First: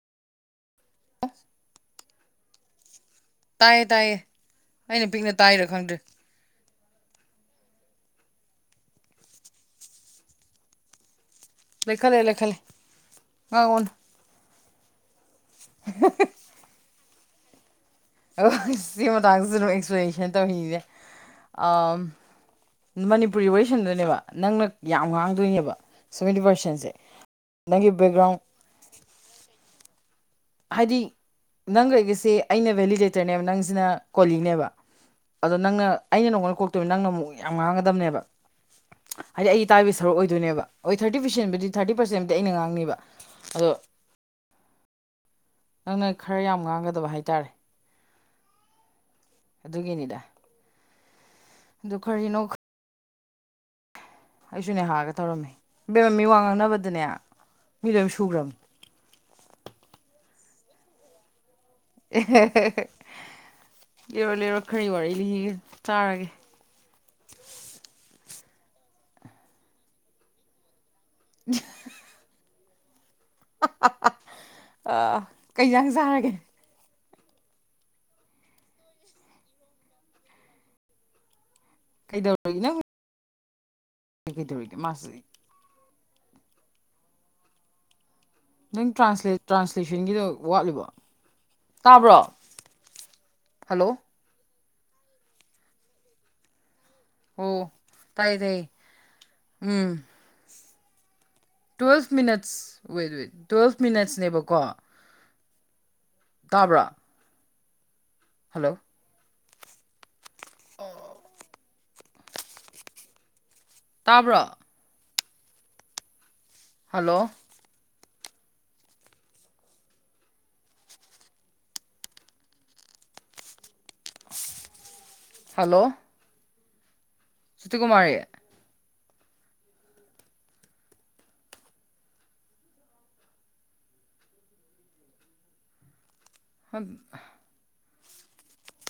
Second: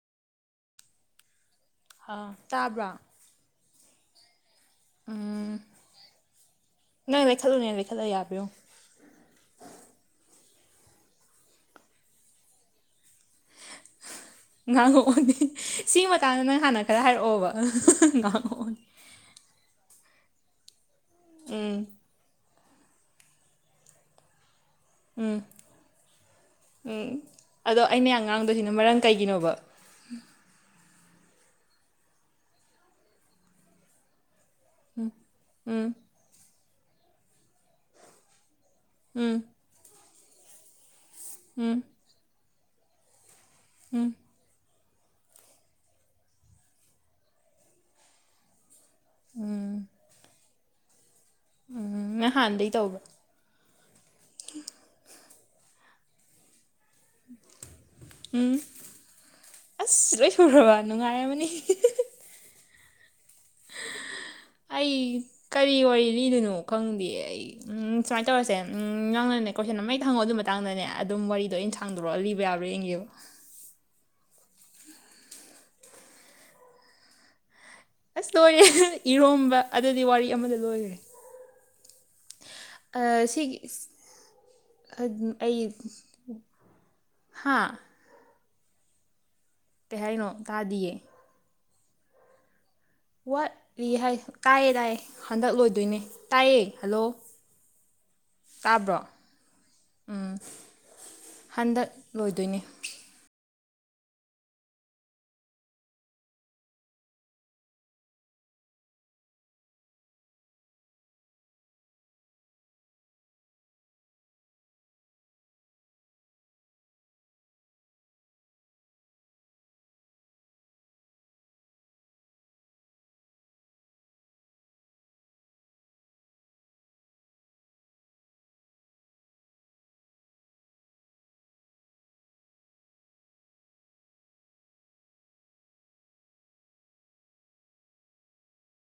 [unintelligible] ꯑꯥ ꯇꯥꯕ꯭ꯔꯥ ꯇꯥꯏꯌꯦ ꯇꯥꯏꯌꯦ ꯑꯩꯅ ꯄꯤꯛꯅ ꯎꯝ ꯇꯥꯏꯔꯥ ꯈꯪꯗ꯭ꯔꯤ ꯅꯪ ꯂꯩꯈꯠꯂꯨꯅꯦ ꯂꯩꯈꯠꯂ ꯌꯥꯕꯔ ꯌꯦꯡꯉꯣ ꯂꯩꯈꯠꯂꯦ ꯂꯩꯈꯠꯂꯦ [unintelligible] ꯉꯥꯡꯉꯣꯛꯑꯣꯅꯦ ꯁꯤꯒꯤ ꯃꯇꯥꯡꯗ ꯅꯪ ꯍꯥꯟꯅ ꯈꯔ ꯍꯥꯏꯔꯛꯑꯣꯕ ꯑꯣ ꯉꯥꯡꯉꯛꯑꯣꯅꯦ ꯁꯤꯒꯤ ꯃꯇꯥꯡꯁꯤꯁꯨ ꯑꯦꯛꯁꯄ꯭ꯂꯦꯅꯦꯁꯟ ꯇꯧꯔꯤꯁꯦ ꯎꯝ ꯑꯝ ꯃꯅꯤꯄꯨꯔꯤ ꯋꯥꯔꯤꯁꯥꯟꯅꯗꯨꯢꯅꯦꯕ ꯅꯪꯅ ꯌꯥꯝ ꯉꯥꯡꯗꯨꯢꯅꯦꯕ ꯁꯚꯦꯟꯇꯤ ꯄꯥꯔꯁꯦꯟꯁꯦ ꯅꯪꯒꯤ ꯕꯦꯛꯒ꯭ꯔꯥꯎꯟ ꯀꯔꯤꯅꯣ ꯃꯔꯝ ꯀꯩꯒꯤꯅꯣꯕ ꯍꯥꯏꯗꯤ ꯅꯪꯒꯥ ꯑꯩꯒꯁꯦ ꯑꯩꯅ ꯚꯦꯂꯤꯗꯦꯇꯔꯅꯦꯕ ꯅꯪꯁꯤꯅ ꯀꯣꯂꯤꯅꯦꯕ ꯑꯗꯣ ꯅꯪꯅ ꯑꯩꯅ ꯅꯪꯉꯣꯟꯗ ꯀꯣꯛꯇꯧ ꯅꯪꯅ ꯑꯃꯨꯛ ꯌꯥꯝ ꯉꯥꯡꯒꯗꯕꯅꯦꯕ ꯎꯝ ꯍꯥꯏꯗꯤ ꯑꯩ ꯇꯥꯕꯒꯤ ꯁꯔꯨꯛ ꯑꯣꯏꯗꯣꯏꯅꯦꯕ ꯍꯣꯏ ꯊꯔ꯭ꯥꯠꯇꯤ ꯄꯔ꯭ꯥꯁꯦꯟꯕꯨꯗꯤ ꯊꯥꯔꯇꯤ ꯄꯔ꯭ꯥꯁꯦꯟꯕꯨꯎꯤ ꯑꯩꯅ ꯉꯥꯡꯅꯤꯕ ꯑꯗꯣ ꯎꯝ ꯅꯪꯅ ꯈꯔ ꯌꯥꯝ ꯉꯥꯡꯒꯗꯕ ꯍꯥꯏꯇꯥꯔꯦ ꯎꯝ ꯑꯗꯨꯒꯤꯅꯤꯗ ꯑꯗꯨ ꯎꯝ ꯅꯪ ꯀꯔꯤꯅꯣ ꯍꯥꯟꯅꯗꯒꯤ ꯇꯧꯕ꯭ꯔꯥ ꯑꯩꯁꯨ ꯅꯦꯍꯥꯒ ꯇꯧꯔꯝꯃꯤ ꯏꯕꯦꯔꯝꯃ ꯃꯤꯋꯥ ꯉꯥꯡꯅꯕꯗꯅꯦ ꯃꯤ ꯂꯣꯏ ꯎꯝ ꯁꯨꯈ꯭ꯔꯕꯅꯤ ꯑꯁ ꯂꯣꯏ ꯁꯣꯢ ꯈꯔꯕ ꯅꯨꯡꯉꯥꯢꯔꯝ ꯃꯅꯤ ꯑꯦ ꯂꯤꯔꯣ ꯂꯤꯔꯣ ꯈꯔꯒꯤ ꯋꯥꯔꯤ ꯂꯤꯔꯣ ꯇꯥꯔꯒꯦ ꯈꯪꯗꯤꯌꯦ ꯑꯩ ꯁꯨꯃꯥꯏꯅ ꯇꯧꯔꯁꯦ ꯅꯪꯅꯅꯦ ꯀꯣꯏꯁꯟ ꯑꯃ ꯍꯦꯛꯇꯥ ꯍꯪꯉꯥꯛꯑꯣ ꯑꯗꯨꯢ ꯃꯊꯪꯗ ꯅꯪꯅꯅꯦ ꯑꯗꯨꯝ ꯋꯥꯔꯤꯗꯣ ꯑꯩꯅ ꯁꯥꯡꯗꯣꯔꯛꯂ ꯂꯤꯕ ꯌꯥꯕ꯭ꯔꯥ ꯌꯦꯡꯒꯦꯕ ꯑ ꯀꯩ ꯌꯦꯟꯖꯥꯡ ꯆꯥꯔꯒꯦ ꯑꯁ ꯂꯣꯏꯔꯦꯍꯦ ꯏꯔꯣꯝꯕ ꯑꯗꯨꯗꯤ ꯋꯥꯔꯤ ꯑꯃꯗ ꯂꯣꯏꯔꯦ ꯀꯩꯗꯧꯕꯒꯤ ꯅꯣ ꯑ ꯁꯤꯒꯤ ꯀꯩ ꯀꯩꯗꯧꯔꯤꯒꯦ ꯃꯥꯁꯤꯗꯤ ꯑꯩ ꯍꯥꯥ ꯅꯪ ꯇꯔ꯭ꯥꯟꯁꯂꯦ ꯀꯩ ꯇ꯭ꯔꯥꯟꯁꯂꯦꯁꯥꯟꯒꯤꯗꯣ ꯍꯥꯏꯅꯣ ꯋꯥꯠꯂꯤꯕꯣ ꯇꯥꯗꯤꯌꯦ ꯇꯥꯕ꯭ꯔꯣ ꯍꯜꯂꯣ ꯋꯥꯠꯂꯤ ꯍꯥꯏ ꯇꯥꯏꯌꯦ ꯇꯥꯏꯌꯦ ꯍꯟꯗꯛ ꯂꯣꯏꯗꯨꯢꯅꯦ ꯇꯥꯏꯌꯦ ꯍꯜꯂꯣ ꯑꯣ ꯇꯥꯢꯌꯦ ꯇꯥꯢꯌꯦ ꯇꯥꯕ꯭ꯔꯣ ꯎꯝ ꯍꯟꯗꯛ ꯇꯨꯋꯦꯜꯐ ꯃꯤꯅꯠꯁ ꯂꯣꯏꯗꯣꯏꯅꯦ ꯋꯦꯋꯦ ꯇꯨꯋꯦꯜꯐ ꯃꯤꯅꯠꯁꯅꯦꯕꯀꯣ ꯇꯥꯕ꯭ꯔꯥ ꯍꯜꯂꯣ ꯑꯣꯑꯣ ꯇꯥꯕ꯭ꯔꯣ ꯍꯜꯂꯣ ꯍꯜꯂꯣ ꯏꯁꯇꯤꯀꯨꯃꯔꯤ [unintelligible]